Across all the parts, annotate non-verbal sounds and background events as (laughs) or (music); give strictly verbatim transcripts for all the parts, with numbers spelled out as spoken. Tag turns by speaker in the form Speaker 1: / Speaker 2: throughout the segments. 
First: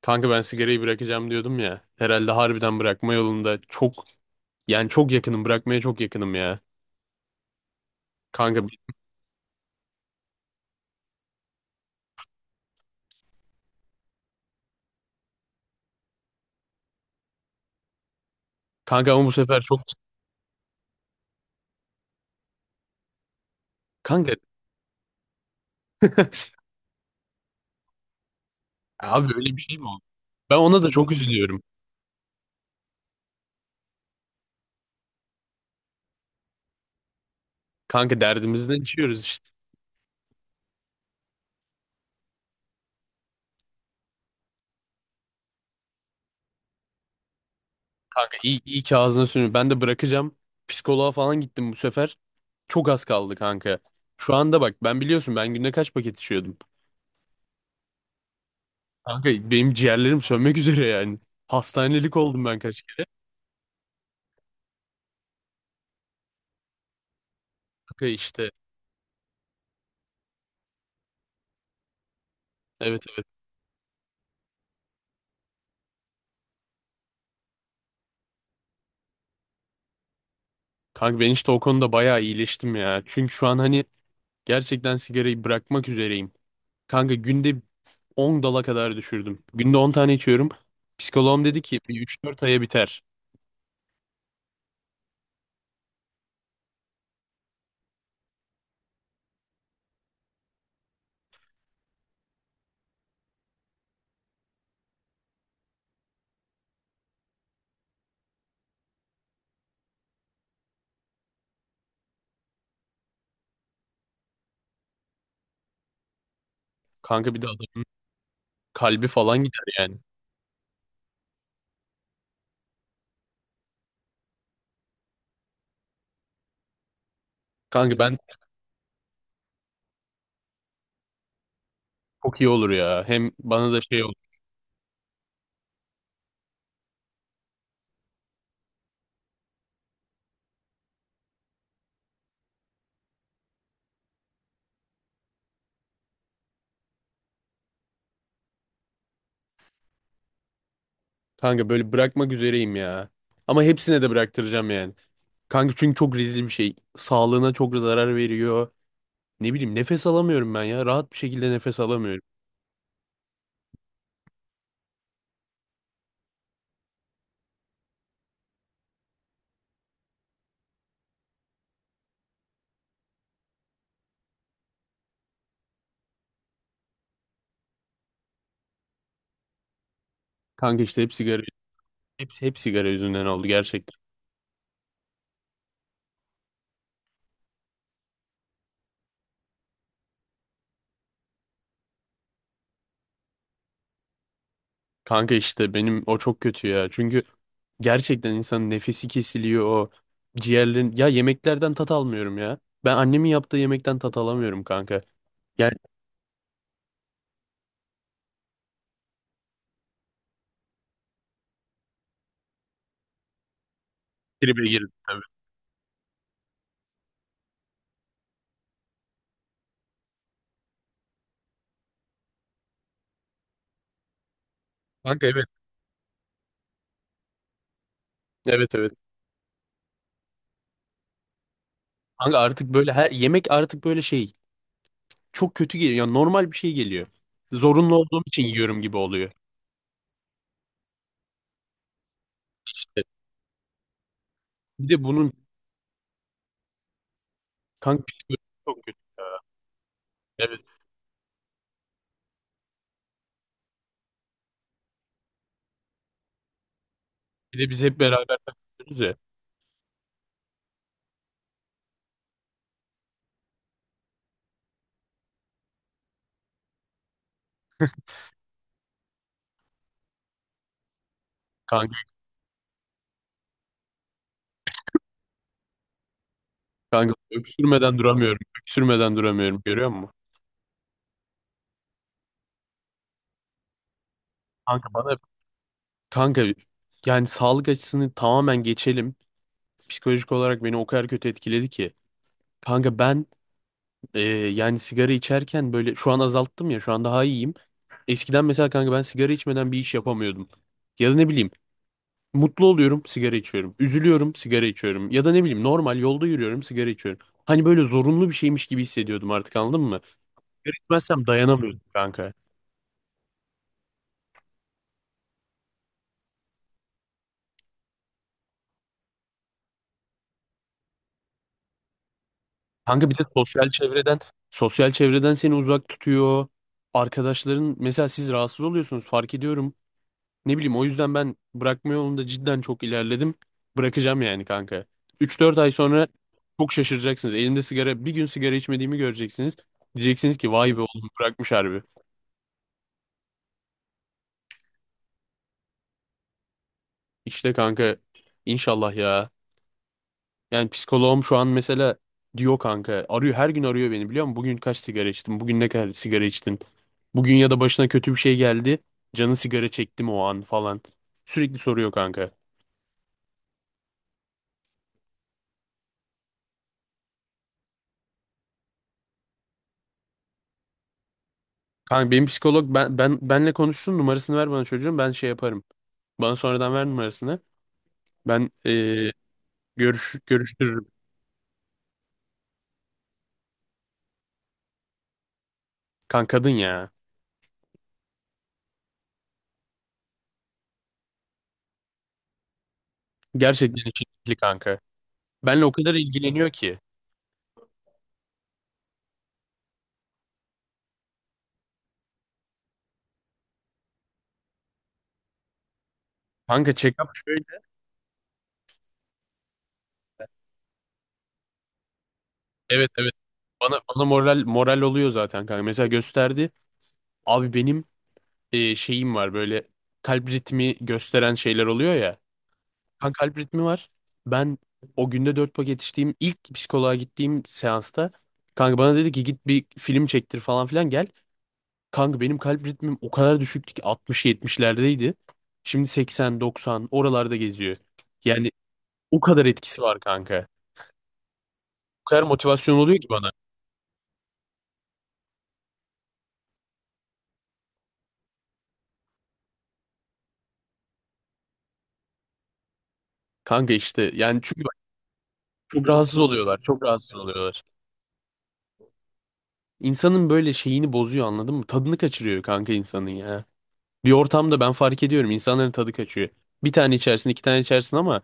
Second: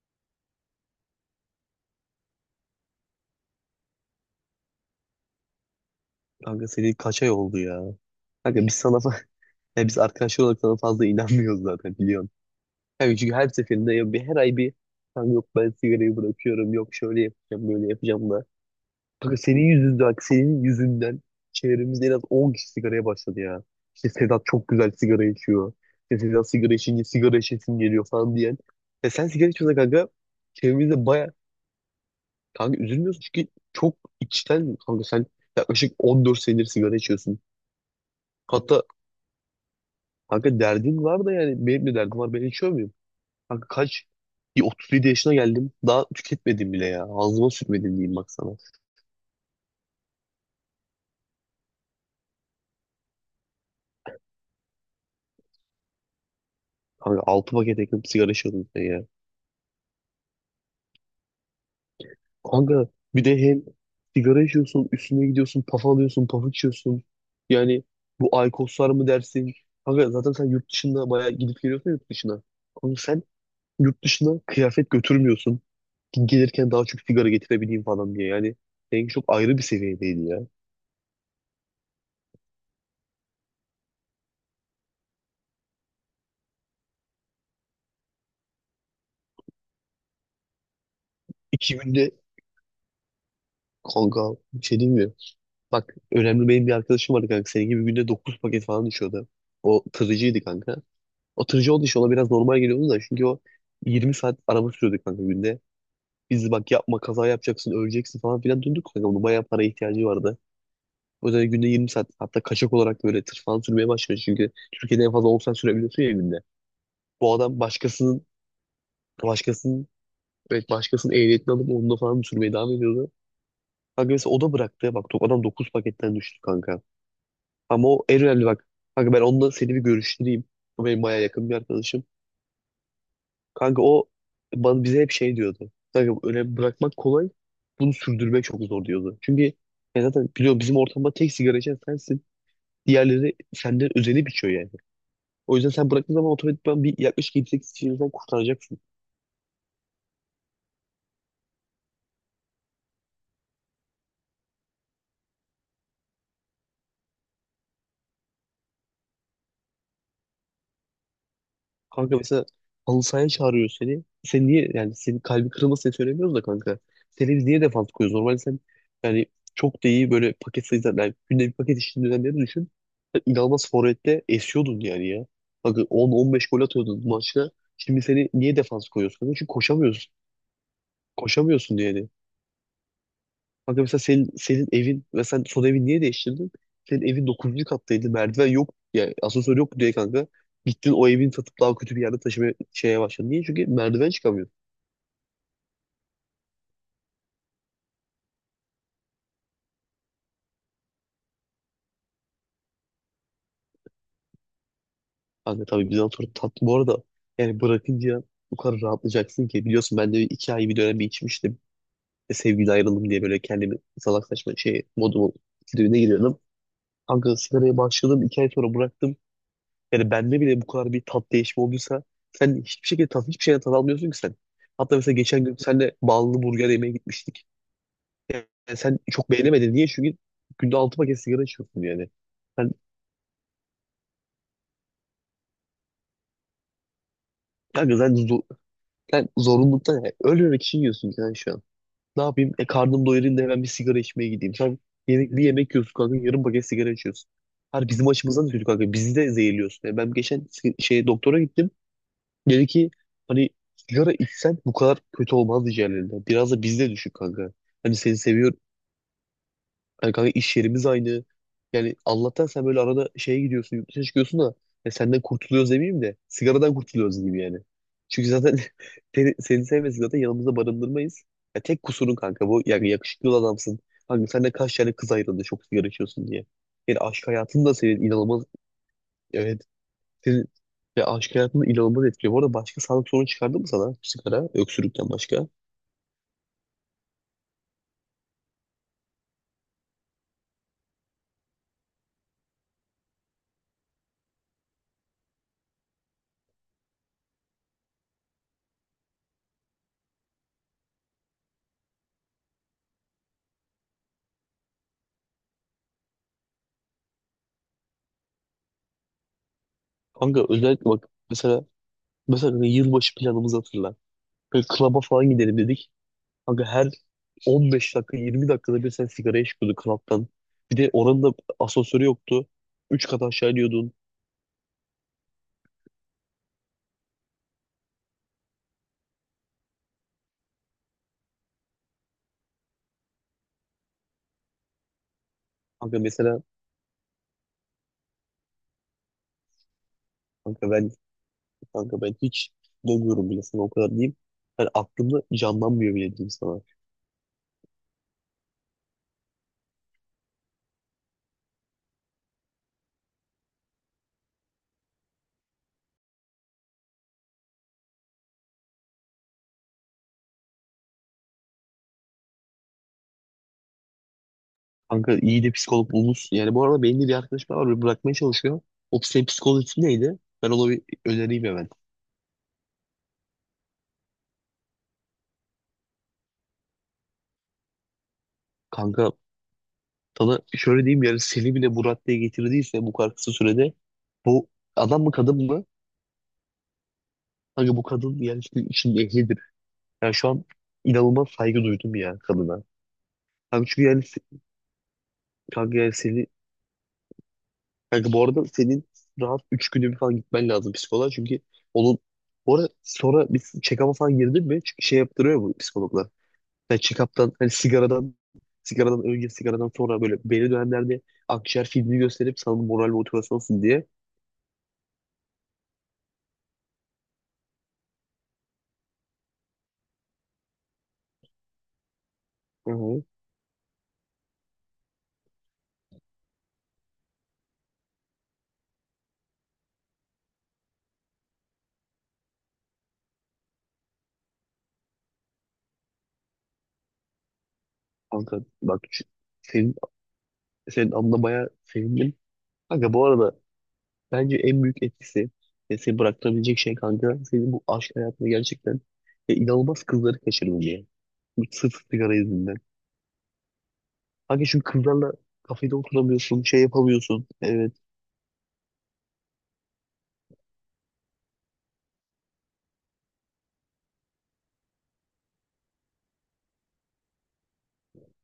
Speaker 1: Kanka ben sigarayı bırakacağım diyordum ya. Herhalde harbiden bırakma yolunda çok, yani çok yakınım, bırakmaya çok yakınım ya.
Speaker 2: Kanka seri kaç ay oldu ya?
Speaker 1: Kanka
Speaker 2: Kanka biz sana fa- (laughs) Ya biz arkadaşlar olarak sana fazla inanmıyoruz zaten biliyorsun. Yani çünkü her seferinde ya bir her ay bir kanka yok ben sigarayı bırakıyorum, yok şöyle yapacağım böyle yapacağım da.
Speaker 1: kanka ama bu
Speaker 2: Kanka senin
Speaker 1: sefer çok
Speaker 2: yüzünden senin yüzünden çevremizde en az on kişi sigaraya başladı ya. İşte
Speaker 1: kanka.
Speaker 2: Sedat çok güzel sigara içiyor. İşte
Speaker 1: (laughs)
Speaker 2: Sedat sigara içince sigara içesim geliyor falan diyen. Ya sen
Speaker 1: Abi
Speaker 2: sigara
Speaker 1: öyle bir
Speaker 2: içiyorsun
Speaker 1: şey mi oldu?
Speaker 2: kanka.
Speaker 1: Ben ona da
Speaker 2: Çevremizde
Speaker 1: çok
Speaker 2: baya
Speaker 1: üzülüyorum.
Speaker 2: Kanka üzülmüyorsun çünkü çok içten. Kanka sen yaklaşık on dört senedir sigara içiyorsun.
Speaker 1: Kanka derdimizden
Speaker 2: Hatta
Speaker 1: içiyoruz işte.
Speaker 2: kanka derdin var da yani benim de derdim var. Ben içiyor muyum? Kanka kaç? Bir otuz yedi yaşına geldim. Daha tüketmedim bile ya. Ağzıma sürmedim diyeyim bak
Speaker 1: Kanka
Speaker 2: sana.
Speaker 1: iyi, iyi ki ağzına sürüyor. Ben de bırakacağım. Psikoloğa falan gittim bu sefer. Çok az kaldı kanka. Şu anda bak, ben biliyorsun ben günde kaç paket içiyordum.
Speaker 2: Kanka altı paket yakın sigara içiyordum sen ya.
Speaker 1: Kanka benim ciğerlerim sönmek üzere yani. Hastanelik oldum ben kaç
Speaker 2: Kanka
Speaker 1: kere.
Speaker 2: bir de hem sigara içiyorsun, üstüne gidiyorsun, paf alıyorsun, paf içiyorsun. Yani
Speaker 1: Kanka
Speaker 2: bu
Speaker 1: işte,
Speaker 2: alkoslar mı dersin? Kanka zaten sen yurt dışında bayağı gidip geliyorsun yurt dışına. Kanka
Speaker 1: evet
Speaker 2: sen
Speaker 1: evet.
Speaker 2: yurt dışına kıyafet götürmüyorsun. Gelirken daha çok sigara getirebileyim falan diye. Yani seninki çok ayrı bir seviyedeydi ya.
Speaker 1: Kanka ben işte o konuda bayağı iyileştim ya. Çünkü şu an hani gerçekten sigarayı bırakmak üzereyim. Kanka günde on dala kadar düşürdüm. Günde on tane içiyorum. Psikoloğum dedi
Speaker 2: İki
Speaker 1: ki bir
Speaker 2: günde
Speaker 1: üç dört aya biter.
Speaker 2: Kanka bir şey diyeyim mi? Bak önemli, benim bir arkadaşım vardı kanka. Senin gibi günde dokuz paket falan düşüyordu. O tırıcıydı kanka. O tırıcı olduğu için ona biraz normal geliyordu da, çünkü o yirmi saat araba sürüyordu kanka günde. Biz bak yapma, kaza yapacaksın, öleceksin falan filan döndük kanka. Onun bayağı para ihtiyacı vardı. O yüzden günde yirmi saat, hatta kaçak olarak böyle tır falan sürmeye başladı. Çünkü Türkiye'de en fazla on saat sürebiliyorsun ya günde.
Speaker 1: Kanka
Speaker 2: Bu
Speaker 1: bir de
Speaker 2: adam
Speaker 1: adamın
Speaker 2: başkasının
Speaker 1: kalbi falan gider
Speaker 2: başkasının
Speaker 1: yani.
Speaker 2: evet, başkasının ehliyetini alıp onunla falan sürmeye devam ediyordu. Kanka mesela o da bıraktı. Bak adam dokuz paketten düştü kanka. Ama
Speaker 1: Kanka
Speaker 2: o
Speaker 1: ben
Speaker 2: en önemli bak. Kanka ben onunla seni bir görüştüreyim. O benim bayağı yakın bir arkadaşım.
Speaker 1: Çok iyi olur ya. Hem bana da
Speaker 2: Kanka
Speaker 1: şey
Speaker 2: o
Speaker 1: olur.
Speaker 2: bana, bize hep şey diyordu. Kanka önemli bırakmak kolay. Bunu sürdürmek çok zor diyordu. Çünkü ya zaten biliyorum, bizim ortamda tek sigara içen sensin. Diğerleri senden özenip içiyor yani. O yüzden sen bıraktığın zaman otomatikman bir yaklaşık yedi sekiz kişiden kurtaracaksın.
Speaker 1: Kanka böyle bırakmak üzereyim ya. Ama hepsine de bıraktıracağım yani. Kanka çünkü çok riskli bir şey. Sağlığına çok zarar veriyor. Ne bileyim, nefes alamıyorum ben ya. Rahat bir şekilde nefes
Speaker 2: Kanka
Speaker 1: alamıyorum.
Speaker 2: mesela halı sahaya çağırıyor seni. Sen niye, yani senin kalbi kırılmasın diye söylemiyoruz da kanka. Seni biz niye defans koyuyoruz? Normalde sen yani çok da iyi, böyle paket sayısı yani günde bir paket içtiğin dönemleri düşün. Sen inanılmaz forvette esiyordun yani ya. Kanka on on beş gol atıyordun maçta. Şimdi seni niye defans koyuyorsun, kanka? Çünkü koşamıyorsun.
Speaker 1: Kanka işte hep sigara,
Speaker 2: Koşamıyorsun yani.
Speaker 1: hepsi hep sigara yüzünden oldu
Speaker 2: Kanka
Speaker 1: gerçekten.
Speaker 2: mesela senin, senin evin ve sen son evin niye değiştirdin? Senin evin dokuzuncu kattaydı. Merdiven yok. Yani asansör yok diye kanka. Gittin o evin satıp daha kötü bir yerde taşıma şeye başladın. Niye? Çünkü merdiven çıkamıyor.
Speaker 1: Kanka işte benim o çok kötü ya. Çünkü gerçekten insanın nefesi kesiliyor, o ciğerlerin. Ya yemeklerden tat almıyorum ya. Ben annemin yaptığı yemekten tat alamıyorum kanka.
Speaker 2: Kanka
Speaker 1: Yani
Speaker 2: tabii bizden sonra tatlı. Bu arada yani bırakınca bu kadar rahatlayacaksın ki. Biliyorsun ben de iki ay bir dönem bir içmiştim. E, sevgili ayrıldım diye böyle kendimi salak saçma
Speaker 1: tribe
Speaker 2: şey
Speaker 1: girdim tabii.
Speaker 2: modumun tribine giriyordum. Kanka sigaraya başladım. iki ay sonra bıraktım. Yani bende bile bu kadar bir tat değişimi olduysa, sen hiçbir şekilde tat, hiçbir şeyden tat almıyorsun ki sen. Hatta mesela
Speaker 1: Kanka
Speaker 2: geçen
Speaker 1: evet.
Speaker 2: gün senle ballı burger yemeye gitmiştik. Yani
Speaker 1: Evet, evet.
Speaker 2: sen çok beğenemedin. Niye? Çünkü günde altı paket sigara içiyorsun yani.
Speaker 1: Kanka artık
Speaker 2: Sen,
Speaker 1: böyle her yemek artık böyle şey, çok kötü geliyor. Yani normal bir şey geliyor. Zorunlu
Speaker 2: kanka sen,
Speaker 1: olduğum
Speaker 2: zor,
Speaker 1: için yiyorum gibi
Speaker 2: sen
Speaker 1: oluyor.
Speaker 2: zorunluluktan, yani ölmemek için yiyorsun yani şu an. Ne yapayım? E
Speaker 1: İşte
Speaker 2: karnım doyurayım da hemen bir sigara içmeye gideyim. Sen
Speaker 1: bir de bunun
Speaker 2: yemek, bir yemek yiyorsun kanka, yarım paket sigara içiyorsun. Her
Speaker 1: kanka
Speaker 2: bizim açımızdan da
Speaker 1: psikolojisi
Speaker 2: kötü
Speaker 1: çok
Speaker 2: kanka.
Speaker 1: kötü
Speaker 2: Bizi
Speaker 1: ya.
Speaker 2: de zehirliyorsun. Yani ben geçen si-
Speaker 1: Evet.
Speaker 2: şeye doktora gittim. Dedi ki, hani sigara içsen bu kadar kötü olmaz diğerlerine. Biraz da bizde düşün kanka.
Speaker 1: Bir de biz
Speaker 2: Hani
Speaker 1: hep
Speaker 2: seni
Speaker 1: beraber
Speaker 2: seviyor.
Speaker 1: diyoruz ya.
Speaker 2: Hani kanka iş yerimiz aynı. Yani Allah'tan sen böyle arada şeye gidiyorsun, yurt dışına çıkıyorsun da, ya senden kurtuluyoruz demeyeyim de, sigaradan kurtuluyoruz gibi yani. Çünkü zaten (laughs) seni, seni sevmesek zaten yanımızda barındırmayız. Ya tek
Speaker 1: Kanka,
Speaker 2: kusurun kanka bu. Yani yakışıklı adamsın. Kanka sen de kaç tane kız ayrıldı çok sigara içiyorsun diye. Yani
Speaker 1: kanka
Speaker 2: aşk hayatın da
Speaker 1: öksürmeden
Speaker 2: senin
Speaker 1: duramıyorum.
Speaker 2: inanılmaz.
Speaker 1: Öksürmeden duramıyorum.
Speaker 2: Evet.
Speaker 1: Görüyor musun?
Speaker 2: Senin ve aşk hayatında inanılmaz etkiliyor. Bu arada başka sağlık sorunu çıkardı mı sana sigara,
Speaker 1: Kanka
Speaker 2: öksürükten
Speaker 1: bana
Speaker 2: başka?
Speaker 1: kanka yani sağlık açısını tamamen geçelim. Psikolojik olarak beni o kadar kötü etkiledi ki. Kanka ben, e, yani sigara içerken böyle, şu an azalttım ya, şu an daha iyiyim. Eskiden mesela kanka ben sigara içmeden bir iş yapamıyordum. Ya da ne bileyim, mutlu oluyorum, sigara içiyorum. Üzülüyorum, sigara içiyorum. Ya da ne bileyim, normal yolda yürüyorum, sigara içiyorum. Hani böyle zorunlu bir şeymiş gibi hissediyordum artık, anladın mı?
Speaker 2: Kanka
Speaker 1: Sigara
Speaker 2: özellikle bak
Speaker 1: içmezsem
Speaker 2: mesela
Speaker 1: dayanamıyordum kanka.
Speaker 2: mesela kanka yılbaşı planımızı hatırla. Böyle klaba falan gidelim dedik. Kanka her on beş dakika, yirmi dakikada bir sen sigaraya çıkıyordun klaptan. Bir de oranın da asansörü yoktu. Üç
Speaker 1: Kanka bir
Speaker 2: kat
Speaker 1: de
Speaker 2: aşağı
Speaker 1: sosyal
Speaker 2: iniyordun.
Speaker 1: çevreden, sosyal çevreden seni uzak tutuyor. Arkadaşların mesela, siz rahatsız oluyorsunuz, fark ediyorum. Ne bileyim, o yüzden ben bırakma yolunda cidden çok ilerledim. Bırakacağım yani kanka. üç dört ay
Speaker 2: Kanka
Speaker 1: sonra
Speaker 2: mesela
Speaker 1: çok şaşıracaksınız. Elimde sigara, bir gün sigara içmediğimi göreceksiniz. Diyeceksiniz ki
Speaker 2: kanka
Speaker 1: vay be
Speaker 2: ben
Speaker 1: oğlum, bırakmış harbi.
Speaker 2: kanka ben hiç demiyorum bile sana, o kadar diyeyim. Yani aklımda canlanmıyor bile diyeyim sana.
Speaker 1: İşte kanka, inşallah ya. Yani psikoloğum şu an mesela diyor, kanka arıyor, her gün arıyor beni, biliyor musun? Bugün kaç sigara içtin? Bugün ne kadar sigara içtin? Bugün ya da başına kötü bir şey geldi. Canı sigara çekti mi o an falan. Sürekli soruyor kanka.
Speaker 2: Kanka iyi de psikolog bulmuş. Yani bu arada benim de bir arkadaşım var, böyle bırakmaya çalışıyor. O senin psikoloğun ismi neydi? Ben ona bir önereyim hemen.
Speaker 1: Kanka benim psikolog, ben, ben benle konuşsun, numarasını ver bana çocuğum, ben şey yaparım. Bana sonradan ver numarasını. Ben
Speaker 2: Kanka
Speaker 1: eee görüş,
Speaker 2: sana şöyle
Speaker 1: görüştürürüm.
Speaker 2: diyeyim, yani seni bile bu raddeye getirdiyse bu kadar kısa sürede, bu adam mı kadın mı?
Speaker 1: Kanka kadın ya.
Speaker 2: Kanka bu kadın yani işte işin ehlidir. Yani şu an inanılmaz saygı duydum ya kadına. Kanka çünkü
Speaker 1: Gerçekten
Speaker 2: yani
Speaker 1: içi
Speaker 2: se-
Speaker 1: kanka. Benle o
Speaker 2: kanka yani
Speaker 1: kadar
Speaker 2: seni
Speaker 1: ilgileniyor ki.
Speaker 2: kanka bu arada senin rahat üç günde bir falan gitmen lazım psikoloğa, çünkü onun bu arada sonra bir check-up'a falan girdin mi? Çünkü şey yaptırıyor bu psikologlar.
Speaker 1: Kanka
Speaker 2: Yani
Speaker 1: check-up
Speaker 2: check-up'tan hani
Speaker 1: şöyle.
Speaker 2: sigaradan sigaradan önce, sigaradan sonra böyle belli dönemlerde akciğer filmi gösterip sana moral
Speaker 1: Evet, evet.
Speaker 2: motivasyon olsun
Speaker 1: Bana,
Speaker 2: diye.
Speaker 1: bana moral moral oluyor zaten kanka. Mesela gösterdi. Abi benim, e, şeyim var böyle, kalp ritmi gösteren şeyler oluyor ya.
Speaker 2: Hı hı.
Speaker 1: Kanka kalp ritmi var. Ben o günde dört paket içtiğim ilk psikoloğa gittiğim seansta kanka bana dedi ki git bir film çektir falan filan gel. Kanka benim kalp ritmim o kadar düşüktü ki altmış yetmişlerdeydi. Şimdi seksen doksan oralarda geziyor.
Speaker 2: Kanka
Speaker 1: Yani
Speaker 2: bak şu-
Speaker 1: o kadar
Speaker 2: senin,
Speaker 1: etkisi var kanka.
Speaker 2: senin anına bayağı
Speaker 1: O
Speaker 2: sevindim.
Speaker 1: kadar motivasyon
Speaker 2: Kanka
Speaker 1: oluyor
Speaker 2: bu
Speaker 1: ki bana.
Speaker 2: arada bence en büyük etkisi ve seni bıraktırabilecek şey kanka, senin bu aşk hayatına gerçekten e, inanılmaz kızları kaçırdın diye. Bu sırf sigara yüzünden.
Speaker 1: Kanka işte, yani
Speaker 2: Kanka
Speaker 1: çünkü
Speaker 2: çünkü kızlarla kafede
Speaker 1: çok rahatsız
Speaker 2: oturamıyorsun,
Speaker 1: oluyorlar.
Speaker 2: şey
Speaker 1: Çok rahatsız
Speaker 2: yapamıyorsun.
Speaker 1: oluyorlar.
Speaker 2: Evet,
Speaker 1: İnsanın böyle şeyini bozuyor, anladın mı? Tadını kaçırıyor kanka insanın ya. Bir ortamda ben fark ediyorum, insanların tadı kaçıyor. Bir tane içersin, iki tane içersin ama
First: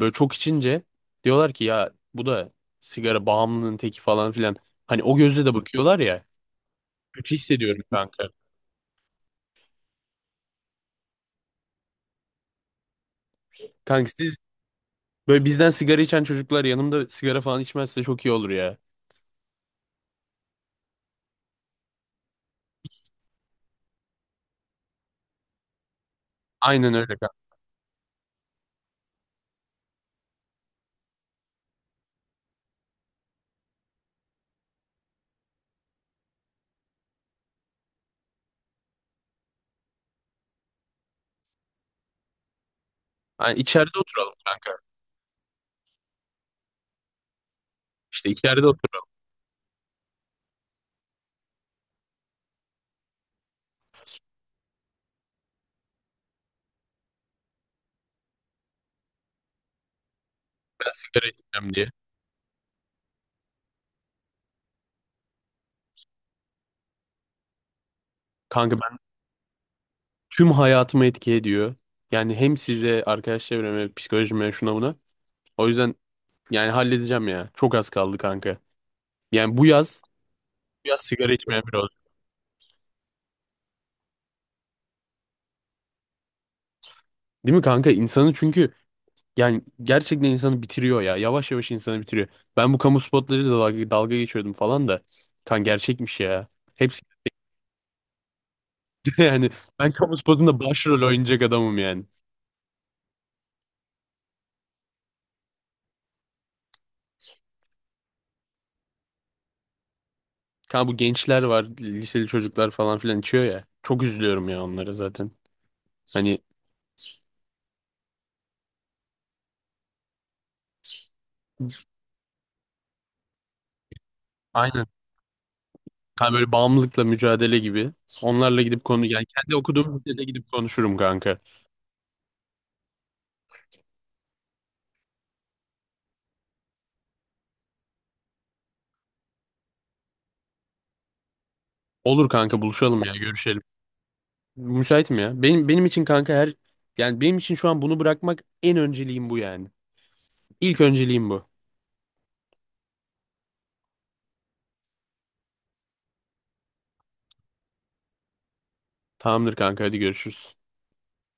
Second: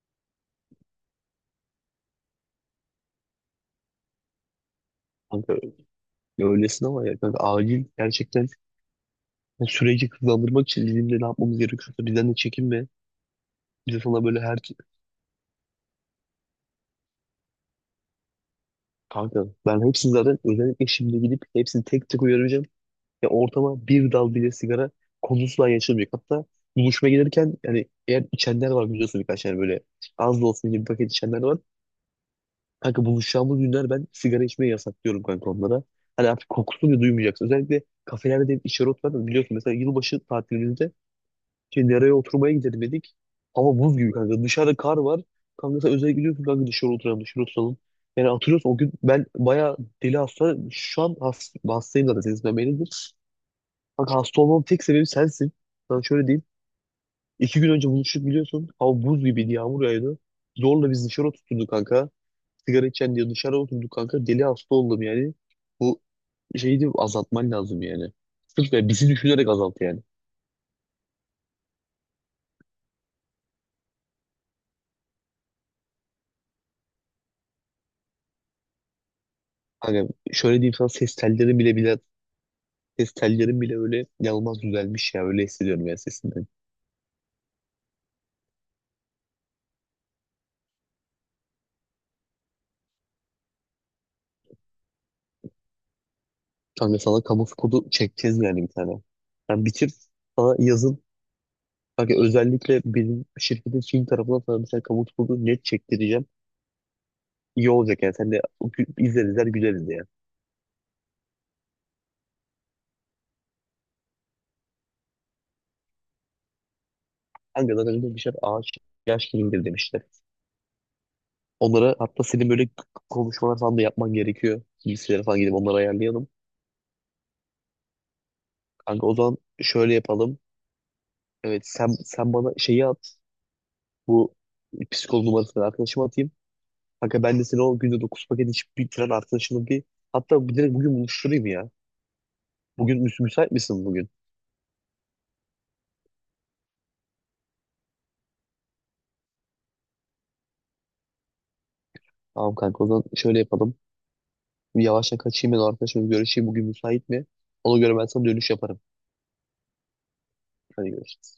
Speaker 1: böyle çok içince diyorlar ki ya bu da sigara bağımlının teki falan filan. Hani o gözle de
Speaker 2: kanka
Speaker 1: bakıyorlar ya.
Speaker 2: öylesin ama ya
Speaker 1: Kötü
Speaker 2: kanka
Speaker 1: hissediyorum
Speaker 2: acil
Speaker 1: kanka.
Speaker 2: gerçekten. Yani süreci hızlandırmak için bizim de ne yapmamız gerekiyorsa bizden de çekinme. Bize
Speaker 1: Kanka
Speaker 2: sana
Speaker 1: siz,
Speaker 2: böyle her...
Speaker 1: böyle bizden sigara içen çocuklar yanımda sigara falan içmezse çok iyi olur ya.
Speaker 2: Kanka ben hepsini zaten özellikle şimdi gidip hepsini tek tek uyaracağım. Ya ortama bir dal bile sigara konusuna yaşamayacak. Hatta
Speaker 1: Aynen öyle
Speaker 2: buluşmaya
Speaker 1: kanka.
Speaker 2: gelirken, yani eğer içenler var biliyorsun, birkaç yani böyle az da olsun gibi paket içenler var. Kanka buluşacağımız günler ben sigara içmeyi yasaklıyorum kanka onlara. Hani artık kokusunu bile duymayacaksın. Özellikle kafelerde de içeri oturan da biliyorsun, mesela yılbaşı tatilimizde şey, dereye oturmaya gidelim dedik.
Speaker 1: Yani
Speaker 2: Hava buz
Speaker 1: içeride
Speaker 2: gibi
Speaker 1: oturalım
Speaker 2: kanka. Dışarıda
Speaker 1: kanka.
Speaker 2: kar var. Kanka sen özel gidiyorsun kanka, dışarı oturalım, dışarı oturalım. Yani
Speaker 1: İşte içeride
Speaker 2: hatırlıyorsun o gün
Speaker 1: oturalım.
Speaker 2: ben bayağı deli hasta. Şu an has, hastayım zaten senin yüzünden beridir. Kanka hasta olmamın tek sebebi sensin. Ben şöyle diyeyim. İki gün önce buluştuk biliyorsun. Hava buz gibiydi, yağmur yağıyordu.
Speaker 1: Ben
Speaker 2: Zorla biz
Speaker 1: sigara
Speaker 2: dışarı oturduk
Speaker 1: içeceğim diye.
Speaker 2: kanka. Sigara içen diye dışarı oturduk kanka. Deli hasta oldum yani. Bu şeyi de azaltman lazım yani. Sırf
Speaker 1: Kanka
Speaker 2: ya bizi düşünerek azalt yani.
Speaker 1: tüm hayatımı etki ediyor. Yani hem size, arkadaş çevreme, psikolojime, şuna buna. O yüzden yani halledeceğim ya. Çok az kaldı kanka. Yani bu yaz,
Speaker 2: Hani şöyle diyeyim
Speaker 1: bu
Speaker 2: sana,
Speaker 1: yaz
Speaker 2: ses
Speaker 1: sigara
Speaker 2: telleri
Speaker 1: içmeye bir
Speaker 2: bile
Speaker 1: olacağım.
Speaker 2: bile ses tellerim bile öyle inanılmaz düzelmiş ya, öyle hissediyorum ya sesinden.
Speaker 1: Değil mi kanka? İnsanı çünkü, yani gerçekten insanı bitiriyor ya. Yavaş yavaş insanı bitiriyor. Ben bu kamu spotlarıyla dalga, dalga geçiyordum falan da. Kan gerçekmiş ya.
Speaker 2: Kanka
Speaker 1: Hepsi
Speaker 2: sana kamu spotu çekeceğiz yani bir tane.
Speaker 1: (laughs) yani
Speaker 2: Yani
Speaker 1: ben
Speaker 2: bitir
Speaker 1: kamu
Speaker 2: sana
Speaker 1: spotunda
Speaker 2: yazın.
Speaker 1: başrol oynayacak adamım yani.
Speaker 2: Kanka özellikle bizim şirketin Çin tarafından sana bir tane kamu spotu net çektireceğim. İyi olacak yani sen de gü- izler izler güleriz ya.
Speaker 1: Kanka bu gençler var, liseli çocuklar falan filan içiyor ya. Çok üzülüyorum ya onlara zaten. Hani.
Speaker 2: Kanka zaten öyle demişler, ağaç yaş kilimdir demişler. Onlara hatta senin böyle k- konuşmalar falan da yapman gerekiyor.
Speaker 1: Aynen.
Speaker 2: Bilgisayara falan gidip onları ayarlayalım.
Speaker 1: Hani böyle bağımlılıkla mücadele gibi. Onlarla gidip konu,
Speaker 2: Kanka o
Speaker 1: yani
Speaker 2: zaman
Speaker 1: kendi
Speaker 2: şöyle
Speaker 1: okuduğum lisede
Speaker 2: yapalım.
Speaker 1: gidip konuşurum kanka.
Speaker 2: Evet, sen sen bana şeyi at. Bu psikolog numarasını arkadaşıma atayım. Kanka ben de seni o günde dokuz paket içip bitiren arkadaşımı bir, hatta bir direkt bugün buluşturayım ya.
Speaker 1: Olur kanka, buluşalım
Speaker 2: Bugün
Speaker 1: ya,
Speaker 2: müs müsait
Speaker 1: görüşelim.
Speaker 2: misin bugün?
Speaker 1: Müsaitim ya. Benim benim için kanka her, yani benim için şu an bunu bırakmak en önceliğim, bu yani. İlk önceliğim bu.
Speaker 2: Tamam kanka o zaman şöyle yapalım. Bir yavaştan kaçayım ben o arkadaşımla bir görüşeyim. Bugün müsait mi? Ona göre ben sana dönüş yaparım.
Speaker 1: Tamamdır kanka, hadi görüşürüz.
Speaker 2: Hadi görüşürüz.